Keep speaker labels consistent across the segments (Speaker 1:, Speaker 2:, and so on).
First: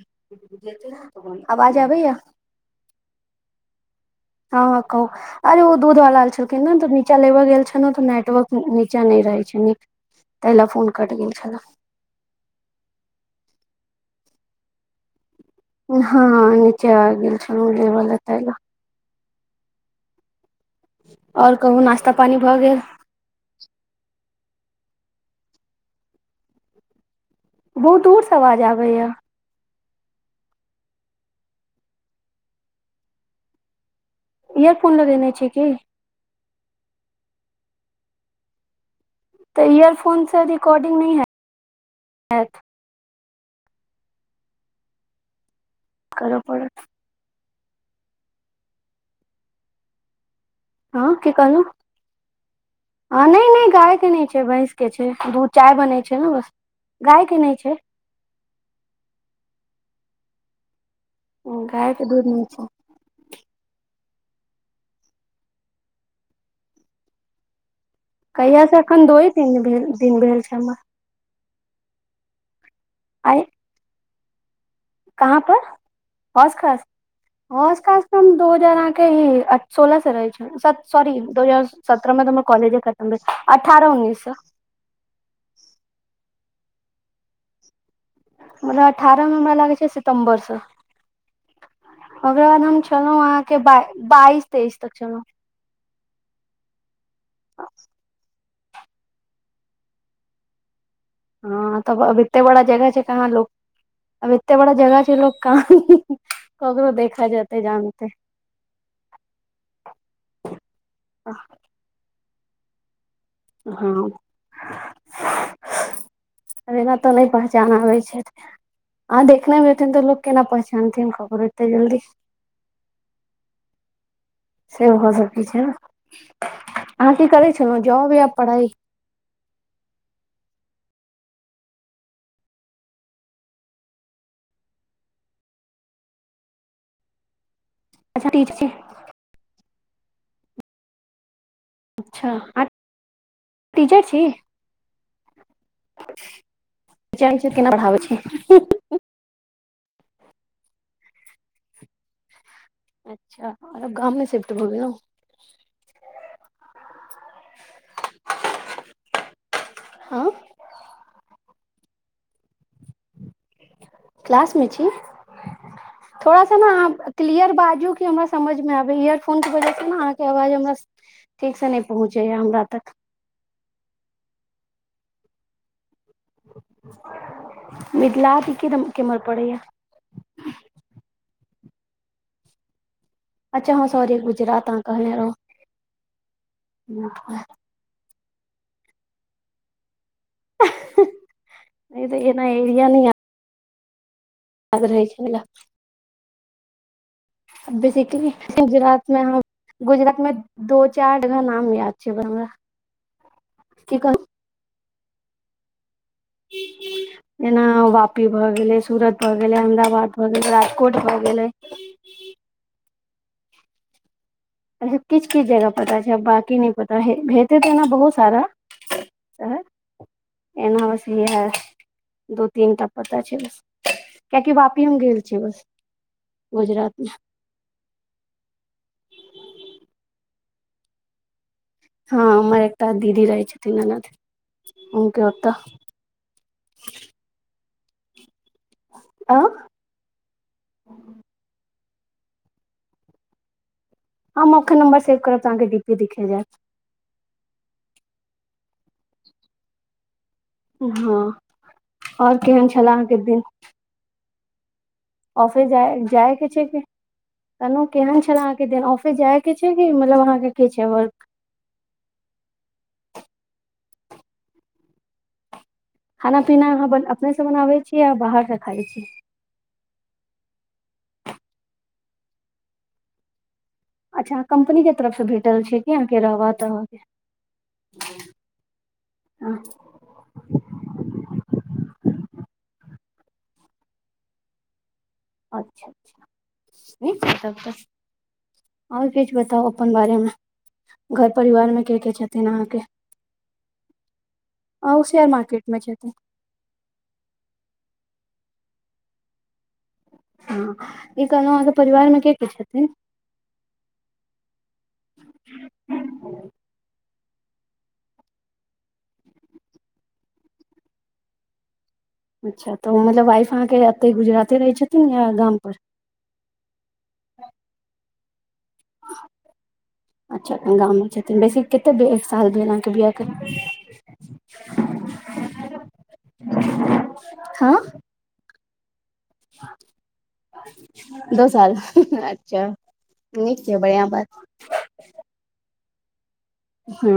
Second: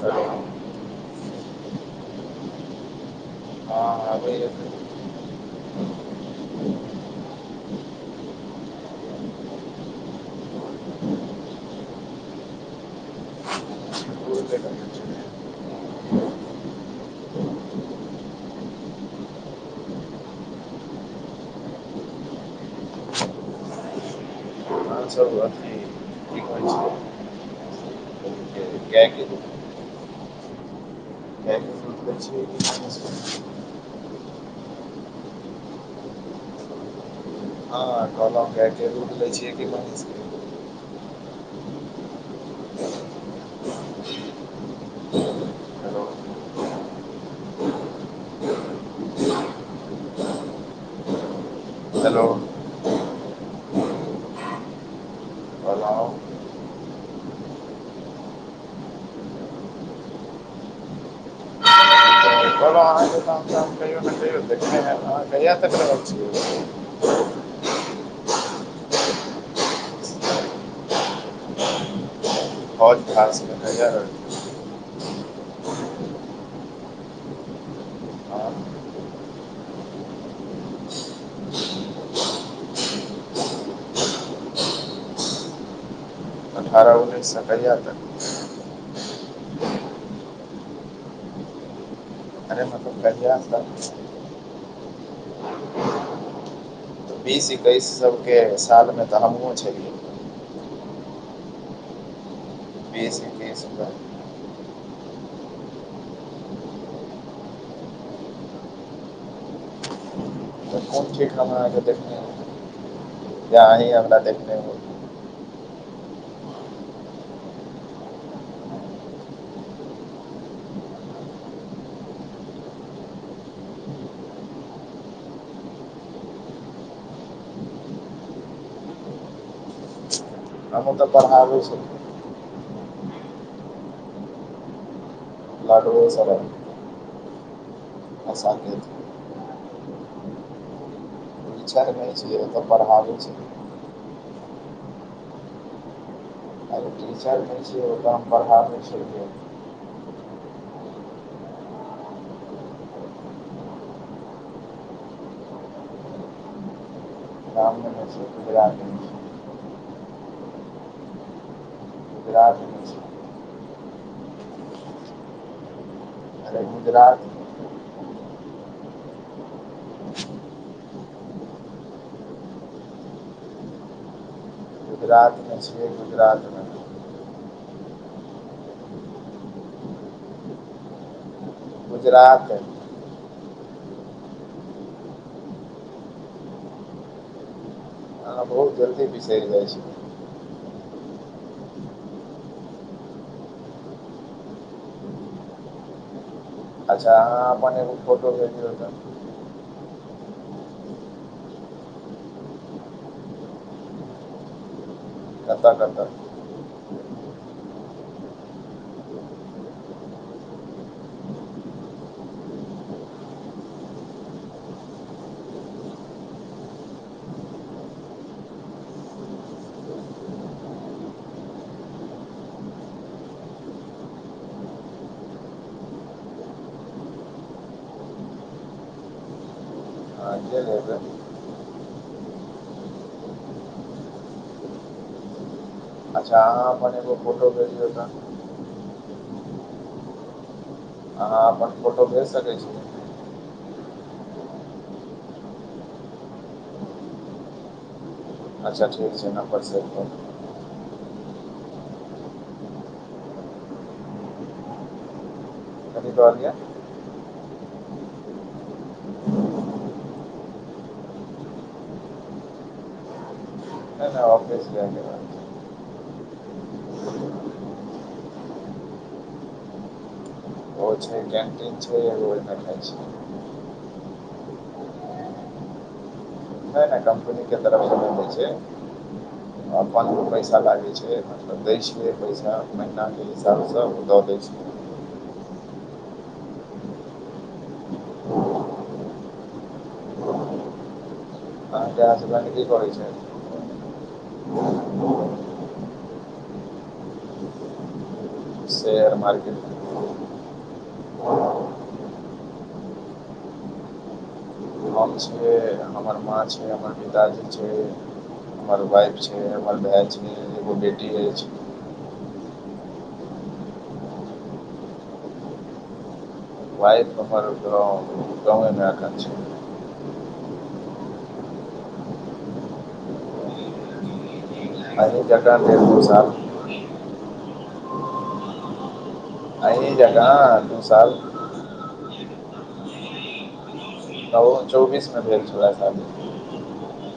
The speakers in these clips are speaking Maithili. Speaker 1: हेलो
Speaker 2: आवाज आबैया
Speaker 1: हां हां आबैय।
Speaker 2: कहुंक अरे ओ दूध वला आयल छलखिन नेय तऽ नीचा लेबे गेल छलै तऽ नेटवर्क नीचा नैय रहै छै, न तैय ले फोन कट गेल छल।
Speaker 1: कोइ क [inaudible]
Speaker 2: हां नीचे आ गेल छलहुॅं, दूध वला तएह दूआरे और कहूँ नास्ता पानी भऽ गेल।
Speaker 1: अहाँ सब बात हे ठीक कहै
Speaker 2: बहुत दूरसे आवाज आब
Speaker 1: कियाकि
Speaker 2: ईयरफोन लगेने छियै की
Speaker 1: हां कहलै गाय के दुध लैय छी।
Speaker 2: तऽ ईयरफोन से रिकॉर्डिंग नै हे-हेत।
Speaker 1: हेलो
Speaker 2: करऽ पड़त। आहाँ के कहलौ।
Speaker 1: हेलो।
Speaker 2: हँ नैय- नैय गायके नै छै भैंसके छै दू चाय बनै
Speaker 1: कहलहुँ
Speaker 2: छै ने बस। गाय के नै छै। गाय के दूध नै छै।
Speaker 1: [unintelligible] किहयो ने कहिया तक [unintelligible] आहाँ कहिया तक रहल छियै।
Speaker 2: कहिया से अखन दूए दीन भेल दिन भेल छै हमरा। आइ
Speaker 1: बिहार [unintelligible]
Speaker 2: कहाँ पर खस खास। [unintelligible] दू
Speaker 1: रहल
Speaker 2: हजार आहाँ के सोलह से रहै छियै। सत-सौरी दो हजार सत्रह में तो हमर कॉलेजे खत्म भेल अठारह उन्नीस सऽ।
Speaker 1: अठारह उन्नैस सऽ कहिया तक।
Speaker 2: मतलब अठारह मे हमरा लागै छै सितम्बर सऽ। ओकरा
Speaker 1: अरे
Speaker 2: बाद हम
Speaker 1: मतलब
Speaker 2: छेलै
Speaker 1: कहिया
Speaker 2: आहाँके
Speaker 1: तक
Speaker 2: बा- बाइस तेइस तक छेलौ।
Speaker 1: बीस एकैस सब के सालमे तऽ हमहुँ छेलियै।
Speaker 2: हँ तब अब एते बड़ा जगह छै
Speaker 1: बीस
Speaker 2: कहाँ लोक?
Speaker 1: एकैस
Speaker 2: अब एते बड़ा जगह छै लोक कहाँ ककरो देखऽ जेतेै जानतेै।
Speaker 1: कोन ठीक हम आहाँ के देखने हौय या अहिं
Speaker 2: हँ
Speaker 1: हमरा देखने होय।
Speaker 2: एना तऽ नै पहचान आबै छैत। आहाँ देखने हेबै तेहन तऽ लोक केना पहचानथिन ककरो ऐते जल्दी। से भऽ सकै छै आहाँ की करै छेलौ जॉब या पढ़ाइ।
Speaker 1: हमहुँ तऽ पढ़ाबैै छेलियेै। लाडोओ [unintelligible]
Speaker 2: अच्छा टीचर
Speaker 1: आसान
Speaker 2: छी
Speaker 1: [unintelligible] विचार नै
Speaker 2: अच्छा
Speaker 1: छ तऽ
Speaker 2: अहाँ
Speaker 1: पढ़ाबै छियै।
Speaker 2: टीचर छी।
Speaker 1: अरे टीचर नै
Speaker 2: केना
Speaker 1: छियै
Speaker 2: पढ़ाबै छी
Speaker 1: ओकरा हम पढ़ाबे छेलियेै।
Speaker 2: अच्छा और अब गाम मे शिफ्ट भऽ गेलौ।
Speaker 1: गाम मे नै छी गुजरात मे छी।
Speaker 2: हँ।
Speaker 1: गुजरात में छी।
Speaker 2: क्लास मे छी थोड़ा सा
Speaker 1: अरे
Speaker 2: ने आहाँ
Speaker 1: गुजरात
Speaker 2: क्लियर बाजू। इ हमरा समझ मे आबेै या इयरफोन के वजह से ने अहाँके आवाज हमरा ठीक से नहि पहुँचेै या हमरा तक।
Speaker 1: गुजरात मे छियै गुजरात।
Speaker 2: मिथला के केरम केम्हर पड़ैया।
Speaker 1: गुजरात।
Speaker 2: अच्छा हँ सॉरी गुजरात आहाँ कहने रहौं।
Speaker 1: आहाँ बहुत जल्दी बिसैर जाय छियै।
Speaker 2: हँ-हँ तऽ एना एरिया नै या। याद रहै छै नऽ।
Speaker 1: अच्छा आहाँ।
Speaker 2: बेसिकेली गुजरात में हम गुजरात में दो-चार जगह नाम याद छै, हम-हमरा की कह
Speaker 1: कतऽ-कतऽ
Speaker 2: जेना वापी भऽ गेलै, सूरत भऽ गेलै, अहमदाबाद भऽ गेलै, राजकोट भऽ गेलै अच्छा किछ-किछ जगह पता छै, बाकी नै पता हय भेतै तऽ ओना बहुत सारा। शहर
Speaker 1: [inaudible]
Speaker 2: एना बस इएहा दू-तीन टा पता छै बस, कियाकि वापी हम गेल छियै बस। गुजरात में
Speaker 1: तऽ गेल हेबै?
Speaker 2: हँ हमर एकटा दीदी रहै छतिन ननद, हुनके ओतऽ।
Speaker 1: अच्छा अहाँ अपन एगो फोटो भेजियौ तऽ।
Speaker 2: आं
Speaker 1: अहाँ अपन फोटो भेज सकै छी?
Speaker 2: हम अखन नंबर सेव करब तऽ अहाँ के डीपी दिखे जैत।
Speaker 1: अच्छा ठीक छै नंबर सेव कऽ
Speaker 2: हँ और केहन छेलाह अहाँके दिन? ऑफिस जा
Speaker 1: कथी
Speaker 2: जाए के
Speaker 1: कहलियै
Speaker 2: छै कि? कहनौ केहन छला अहाँ के दिन, ऑफिस जाय के छै कि मतलब अहाँके की छै वर्क,
Speaker 1: नै-नै ऑफिस जाइ के रहै छै।
Speaker 2: खाना-पीना अहाँ बन अपने स बनाबै छी या बाहर स खाइ छी?
Speaker 1: ओ छै कैंटीन छै ओय में खाइ छी।
Speaker 2: अच्छा कम्पनी के तरफ सँ भेटल छै? कि अहाँ के रहब?
Speaker 1: नै-नै कम्पनी के तरफ सँ नै होइ छै,
Speaker 2: हँ,
Speaker 1: अब पांच गो पैसा लागै छै, मतलब दै छियै पैसा, महिना के हिसाब सँ ओ दऽ दै छै।
Speaker 2: अच्छा-अच्छा नीक छै तब तऽ। और किछ बताउ अपन बारे में? घर परिवार में
Speaker 1: अहाँके
Speaker 2: के-के छथिन
Speaker 1: हसबैंड की
Speaker 2: अहाँके?
Speaker 1: करै छै
Speaker 2: अहुँ शेयर मार्केट में छथी
Speaker 1: शेयर मार्केट में [inaudible]
Speaker 2: हं ई कहलहुँ अहाँके परिवार में के-के छथिन?
Speaker 1: हम छियै, हमर माँ छै, हमर पिताजी छै हमर वाइफ छै, हमर भै छै, एगो बेटी अइछ।
Speaker 2: अच्छा तऽ ओ मतलब वाइफ अहाँके अतेय गुजराते रहै छथिन या गाम पर?
Speaker 1: वाइफ हमर गाँव गाँव, में अखन छै।
Speaker 2: अच्छा गाम में छथिन बेसी केतेक एक साल भेल अहाँके बियाह के?
Speaker 1: अरे ज्यादा नै दू साल।
Speaker 2: [inaudible] हँ
Speaker 1: अहीं जकाँ दू साल।
Speaker 2: दू साल अच्छा नीक छै बढ़िया बात।
Speaker 1: त ओ चौबीस में भेल छेला शादी।
Speaker 2: हँ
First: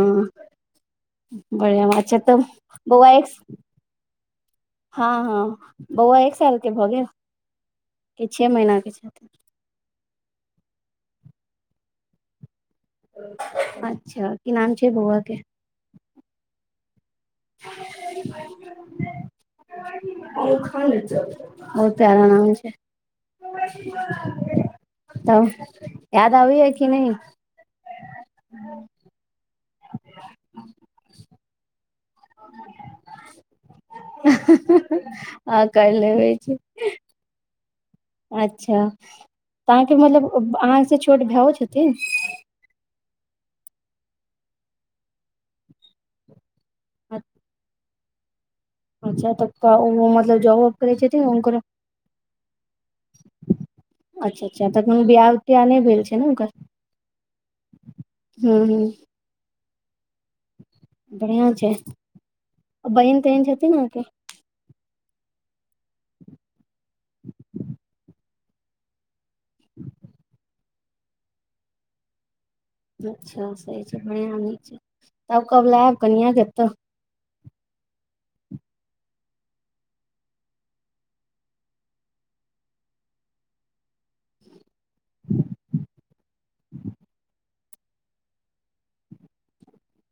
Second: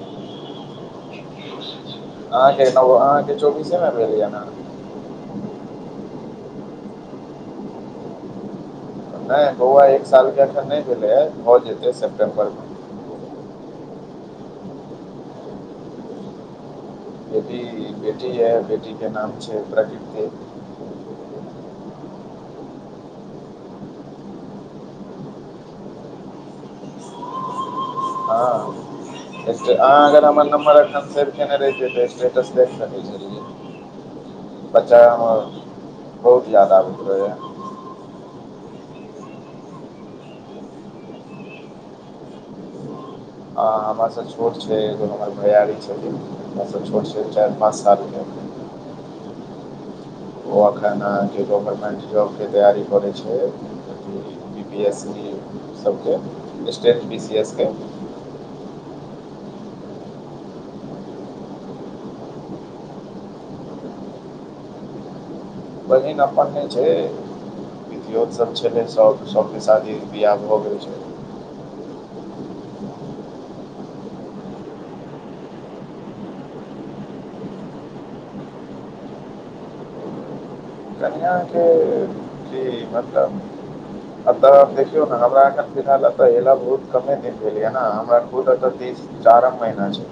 Speaker 2: बढ़ियां बात। छै तब
Speaker 1: अहाँके न
Speaker 2: बौआ एक
Speaker 1: अहाँके चौबीसे मे भेलै य न?
Speaker 2: हँ हँ बौआ एक साल के भऽ गेल? ई छे महिनाके छथि।
Speaker 1: नहि बौआ एक साल के अखन नै भेले, भऽ जेतै सेपटेम्बर मे।
Speaker 2: अच्छा, की नाम छै बौआ के?
Speaker 1: बेटी, बेटी है बेटी के नाम छै प्रकृति।
Speaker 2: [unintelligible] होते आब आराम। तब याद आबैइये की नहि।
Speaker 1: हँ अहाँ अगर हमर नम्बर अखन सेव केने रहितियै, तऽ स्टे टस देख सकै छलियै, बच्चा आइ हमर
Speaker 2: हँ कर लेबे
Speaker 1: बहुत
Speaker 2: छी
Speaker 1: याद आब रहै।
Speaker 2: अच्छा। तऽ अहाँके मतलब अहाँ स छोट भेयो छथिन?
Speaker 1: ह कहमरासँ छोट छै, एगो हमर भैयारी छथिन हमरा सँ छोट छै, चैर पांच साल के।
Speaker 2: अच्छा तब त ओ उमर
Speaker 1: ओ अखैन अहाँके गवर्नमेंट जॉबके तैयारी करै छै।
Speaker 2: अच्छा
Speaker 1: बी
Speaker 2: अच्छा
Speaker 1: पी एस
Speaker 2: तखन बियाह
Speaker 1: सी
Speaker 2: तियाह नहि भेल छै
Speaker 1: सबके,
Speaker 2: ने
Speaker 1: स्टेट बी सी एस के।
Speaker 2: हू - हू। बढ़िआ छै, बहिन - तहिन छथिन अहाँके?
Speaker 1: बहिन अपन‌ ने छै, पितियौत सब छलै सब सबके शादी बियाह भ गेलै।
Speaker 2: अच्छा। सही छै बढ़िआँ नीक छै, तब कब लाएब कनिया के एतऽ?
Speaker 1: कनिया के जी मतलब अत आब देखियौ न हमरा अखन फिलहाल अतऽ एला बहुत कमे दिन भेलै ये न, हमरा पूरा तऽ तीस चारम महीना छै,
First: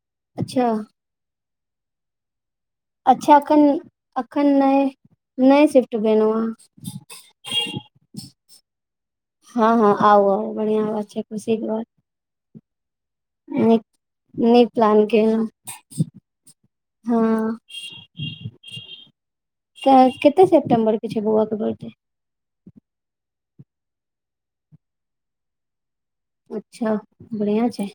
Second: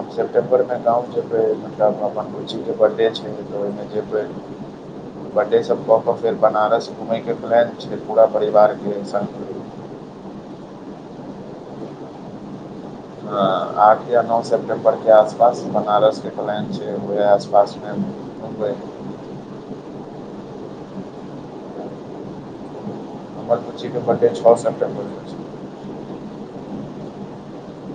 Speaker 1: हम सेप्टेम्बर
Speaker 2: अच्छा
Speaker 1: मे गाँव जेबै। तब मामा बुच्ची के बडे छै,
Speaker 2: अच्छा
Speaker 1: तऽ
Speaker 2: एखन
Speaker 1: ओहिमे जेबै।
Speaker 2: एखन नहि
Speaker 1: बडडे
Speaker 2: नहि
Speaker 1: सब
Speaker 2: शिफ्ट
Speaker 1: कऽ कऽ फेर
Speaker 2: भेलहुँ
Speaker 1: बनारस घूमैके प्लान छै, पूरा परिवारके संग।
Speaker 2: ह - ह आउ - आउ बढ़िआँ बात छै, खुशी के बात।
Speaker 1: ह
Speaker 2: नीक
Speaker 1: आठ या नौ
Speaker 2: नीक
Speaker 1: सेप्टेम्बर
Speaker 2: प्लान
Speaker 1: के आस
Speaker 2: केलहुँ
Speaker 1: पास बनारस के प्लान छै, ओहे आस
Speaker 2: हँ
Speaker 1: पास मे। घुमबै।
Speaker 2: तहैन कते सेप्टेम्बर के छै, बौआ के बडे?
Speaker 1: हमर बुच्ची के बडे छ सेप्टेम्बर कऽ होय छै।
Speaker 2: अच्छा बढ़िआ छै,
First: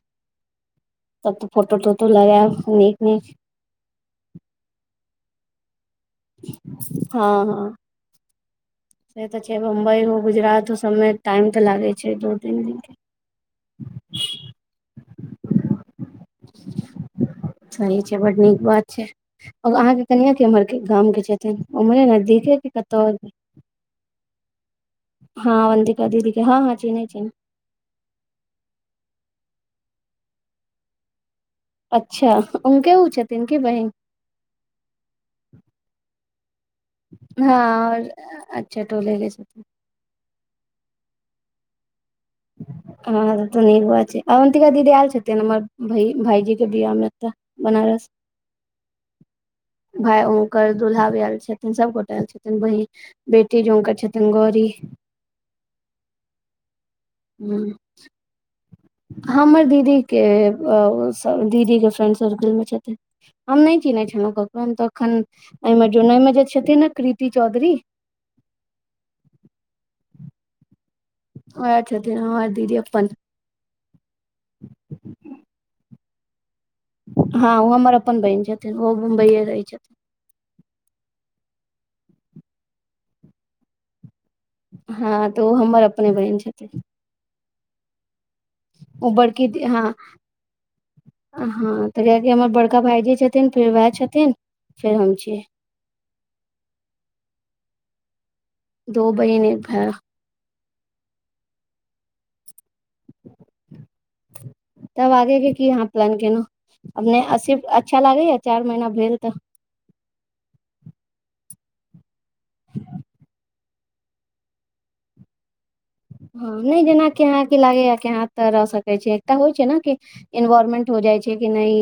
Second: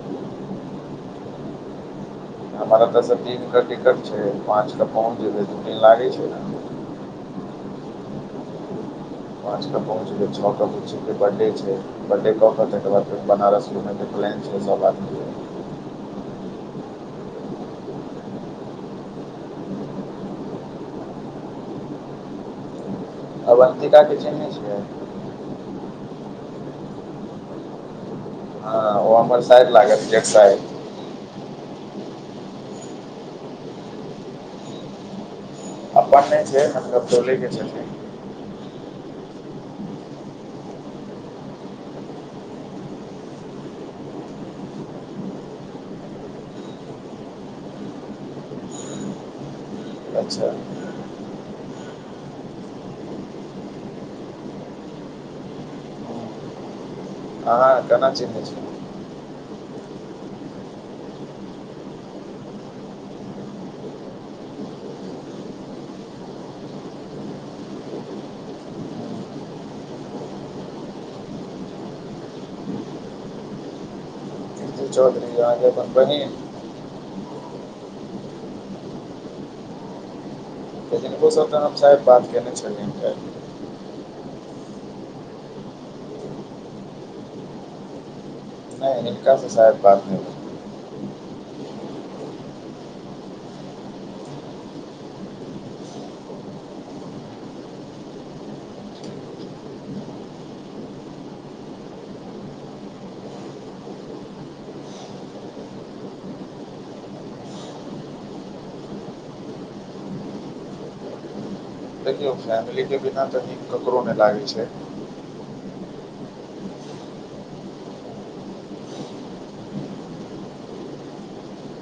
Speaker 2: तब तऽ फोटो - तोटो लगेब नीक- नीक।
Speaker 1: ज टिकट छै, पांच कऽ पहुंच जेबै दु दिन लागै छै। ने
Speaker 2: ह - ह।
Speaker 1: पाँच क
Speaker 2: बम्बई हो
Speaker 1: पहुँचबै छ कऽ
Speaker 2: गुजरात हो
Speaker 1: बुच्ची
Speaker 2: सबमे
Speaker 1: के बर्डे
Speaker 2: टाइम तऽ
Speaker 1: छै
Speaker 2: लागे
Speaker 1: बर्डे
Speaker 2: दू
Speaker 1: कऽ
Speaker 2: तीन
Speaker 1: के
Speaker 2: दिन
Speaker 1: तकर बाद बनारस घुमै के प्लेन छै, सब आदमी के।
Speaker 2: सही छै, बड नीक बात छै। और अहाँके कनिया केम्हर के गाम के छथिन, उम्हरे नजदीके के कतो और?
Speaker 1: अवन्तिका के चिन्है छियै?
Speaker 2: हाँ अवन्दिका दीदी के ह - ह चीन्है छियैन।
Speaker 1: ह ओ हमर साइर लागत जेठ साइर।
Speaker 2: अच्छा। उनके ओ छथिन कि बहिन?
Speaker 1: अपन नै छै, मतलब टोले के
Speaker 2: हँ
Speaker 1: छथिन।
Speaker 2: और अच्छा। टोलेके छथिन। ह - ह तब त नीक बात छै, अवन्तिका दीदी आयल छथिन हमर भइ भाइजी के बियाहमे एतऽ। बनारस।
Speaker 1: [inaudible]
Speaker 2: भाय
Speaker 1: अच्छा
Speaker 2: उंकर दुल्हा भी एल छथि खैन सब गोटा एल छथिन बहीन बेटी जे उनकर छथिन गौरीह।
Speaker 1: अहाँ
Speaker 2: हूं,
Speaker 1: केना चिन्है छियैन?
Speaker 2: हमर दीदी के ओ स दीदीे के फ्रेंड सर्कल मे छथिन। हम नै चिन्है छलहुँ कको हम तखन एहिमे जोनल मे जे छथिन ने कृति चौधरी ओहेए छथिन हमर दीदी अप्पन।
Speaker 1: कीर्ति चौधरी अहांके अपन बहिन,
Speaker 2: हँ ओ हमर अप्पन बहिन छथिन ओ मुंबईये रहै छथिन।
Speaker 1: हिनको सब स हम शायद बात केने छलियैन काइल्ह।
Speaker 2: हँ त ओ हमर अपने बहिन छथिन।
Speaker 1: नहि
Speaker 2: ओ बड़की
Speaker 1: हिनकासँ
Speaker 2: दी
Speaker 1: शायद
Speaker 2: हँ।
Speaker 1: बात नहि भेल
Speaker 2: हँ त कियाकि हमर बड़का भाईजी छथिन फेर वेएह छथिन फेर हम छीयै। दो बहिन एक भेए।
Speaker 1: [inaudible]
Speaker 2: तब आगे के की अहाँ प्लान केेलहु? अपने असीफ अच्छा लागैये चार महीना भेल तऽ
Speaker 1: देखियौ फैमिली के बिना त नीक ककरो ने लागै छै।
Speaker 2: हँ नहि जेना कि अहां की लागैये कि अहां एतऽ रह सकै छी एकटा होइ छै न कि एन्वार्मेंट हो जाइ छै कि नइ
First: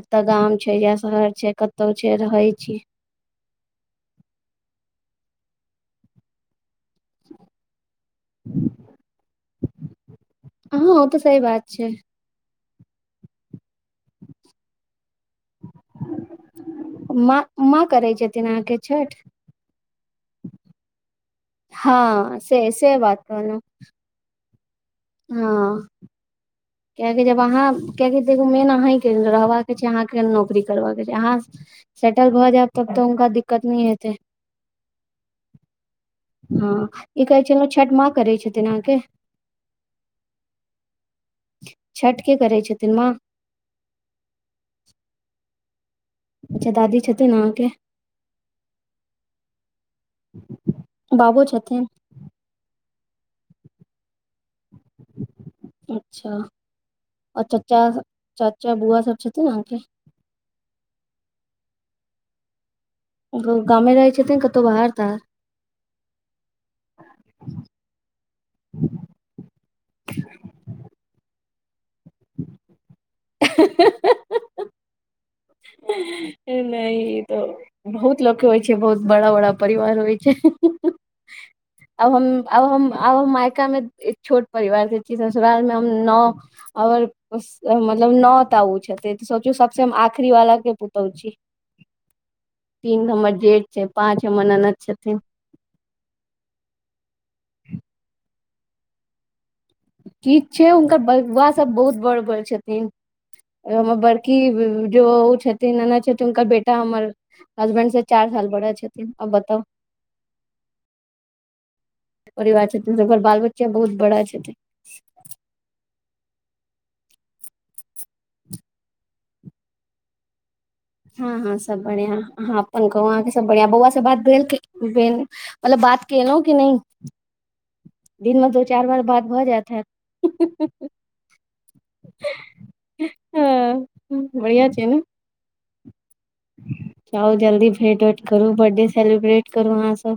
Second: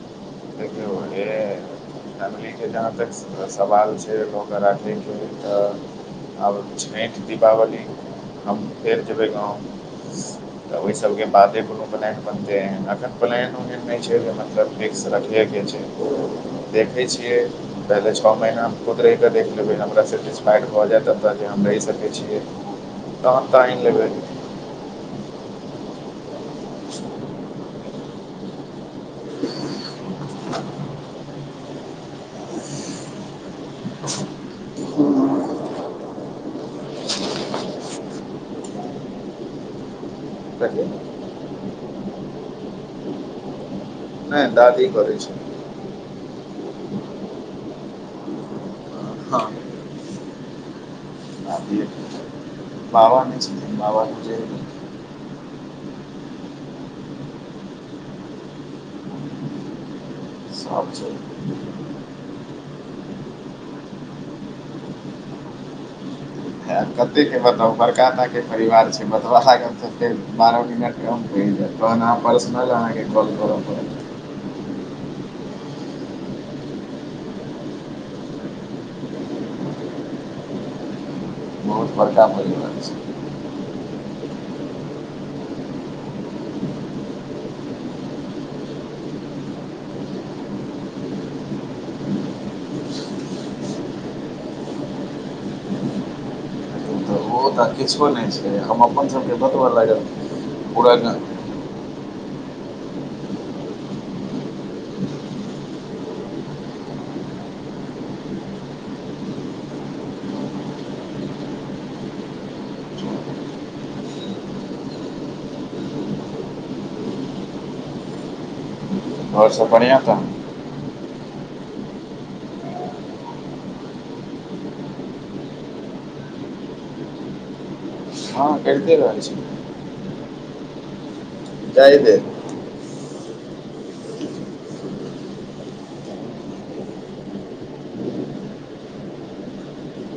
Speaker 2: एतऽ गाम छै या शहर छै कत तौ छै रहत
Speaker 1: की के जहाँ तक सवाल छै भ के राखै के तऽ आब छैठ दीपावली, हम फेर जेबै गाँव तऽ
Speaker 2: हँ
Speaker 1: ओहि
Speaker 2: ओ
Speaker 1: सबके
Speaker 2: सही
Speaker 1: बादे
Speaker 2: बात
Speaker 1: कोनो
Speaker 2: छै
Speaker 1: प्लेन एखन प्लेन ओहेन नहि छै मतलब फिक्स रखहे के छै देखै
Speaker 2: माँ माँ
Speaker 1: पहले
Speaker 2: करै
Speaker 1: छअ
Speaker 2: छथिन
Speaker 1: महीना हम
Speaker 2: अहाँके
Speaker 1: खुद रहि
Speaker 2: छठि
Speaker 1: के देख लेबै हमरा सेटिस्फाइड भ जेएत त जे हम रहि सकै
Speaker 2: हँ
Speaker 1: छियै
Speaker 2: से से बात
Speaker 1: तहन त
Speaker 2: कहलहुँ
Speaker 1: आइन लेबइ।
Speaker 2: हँ। कियाकि जब अहाँ कियकि देखू मेन अहींके रहबाक छै अहाँके नौकरी करबाक छै अहाँ सेटल भऽ जायब तब तऽ हुनका दिक्कत नै हेतैन। हँ ई कहै छलौं छठ मां करै छथिन अहाँके।
Speaker 1: कथी
Speaker 2: छठ के करै छथिन माँ?
Speaker 1: नै दादी करइ छथि।
Speaker 2: अच्छा दादी छथिन अहाँके। बाबो छथिन
Speaker 1: बाबा नै छथिन बाबा गुजैर गेल छथिन।
Speaker 2: अच्छा और चच्चा चाचा बुआ सब छथिन अहाँके?
Speaker 1: सब छै।
Speaker 2: ग-ग-गामे रहै छथिन कतहु बाहर ताहर?
Speaker 1: कते के बताउ बड़का टा के परिवार छै बतबऽ लागब त फेर बारह मिनट कम पड़ि जायत तहन आहां पर्सनल अहांके कॉल करऽ पड़त।
Speaker 2: नहि तऽ बहुत लोक के होइ छै बहुत बड़ा - बड़ा परिवार होइ छै।
Speaker 1: बहुत
Speaker 2: आब
Speaker 1: बड़का
Speaker 2: हम्म - आब
Speaker 1: परिवार
Speaker 2: हम्म -
Speaker 1: छै
Speaker 2: आब हम मायका मे एक छोट परिवार से छी ससुराल मे हम नौ हमर मतलब नौ टा ओ छथिन सोचु सबसँ आखिरी बला के पूतोहु छी तीन हम्मर जेठ छै पाँच हम्मर ननद छथिन।
Speaker 1: त किछो नहि छै हम अपन सब के बतब लागत
Speaker 2: ठीक छै हुनकर बऊआ सभ बहुत बड़ बड़ छथिन। अ हमर बड़की जो ऊ छथिन ननद छथिन हुनकर बेटा हमर हसबैंड से चार साल बड़ा छथिन अब बताउ परिवार छथिन जेकर बाल बच्चा बहुत बड़ा छथिन।
Speaker 1: आओर सब बढ़िआँ तहन?
Speaker 2: हँ हँ सब बढ़िया अहाँ अपन कहू अहाँके सब बढ़िया बौआ से बात भेल कि भेल मतलब बात केलहु कि नहि?
Speaker 1: [inaudible]
Speaker 2: दिनमे दो चार
Speaker 1: करिते
Speaker 2: बार बात
Speaker 1: रहै छी
Speaker 2: भऽ जात हैत हुँ हुँ
Speaker 1: जाहि देत
Speaker 2: हाँ बढ़िआ छैय न जाउ जल्दी भेंट वेट करू बर्थडे सेलिब्रेट करू अहाँ सब।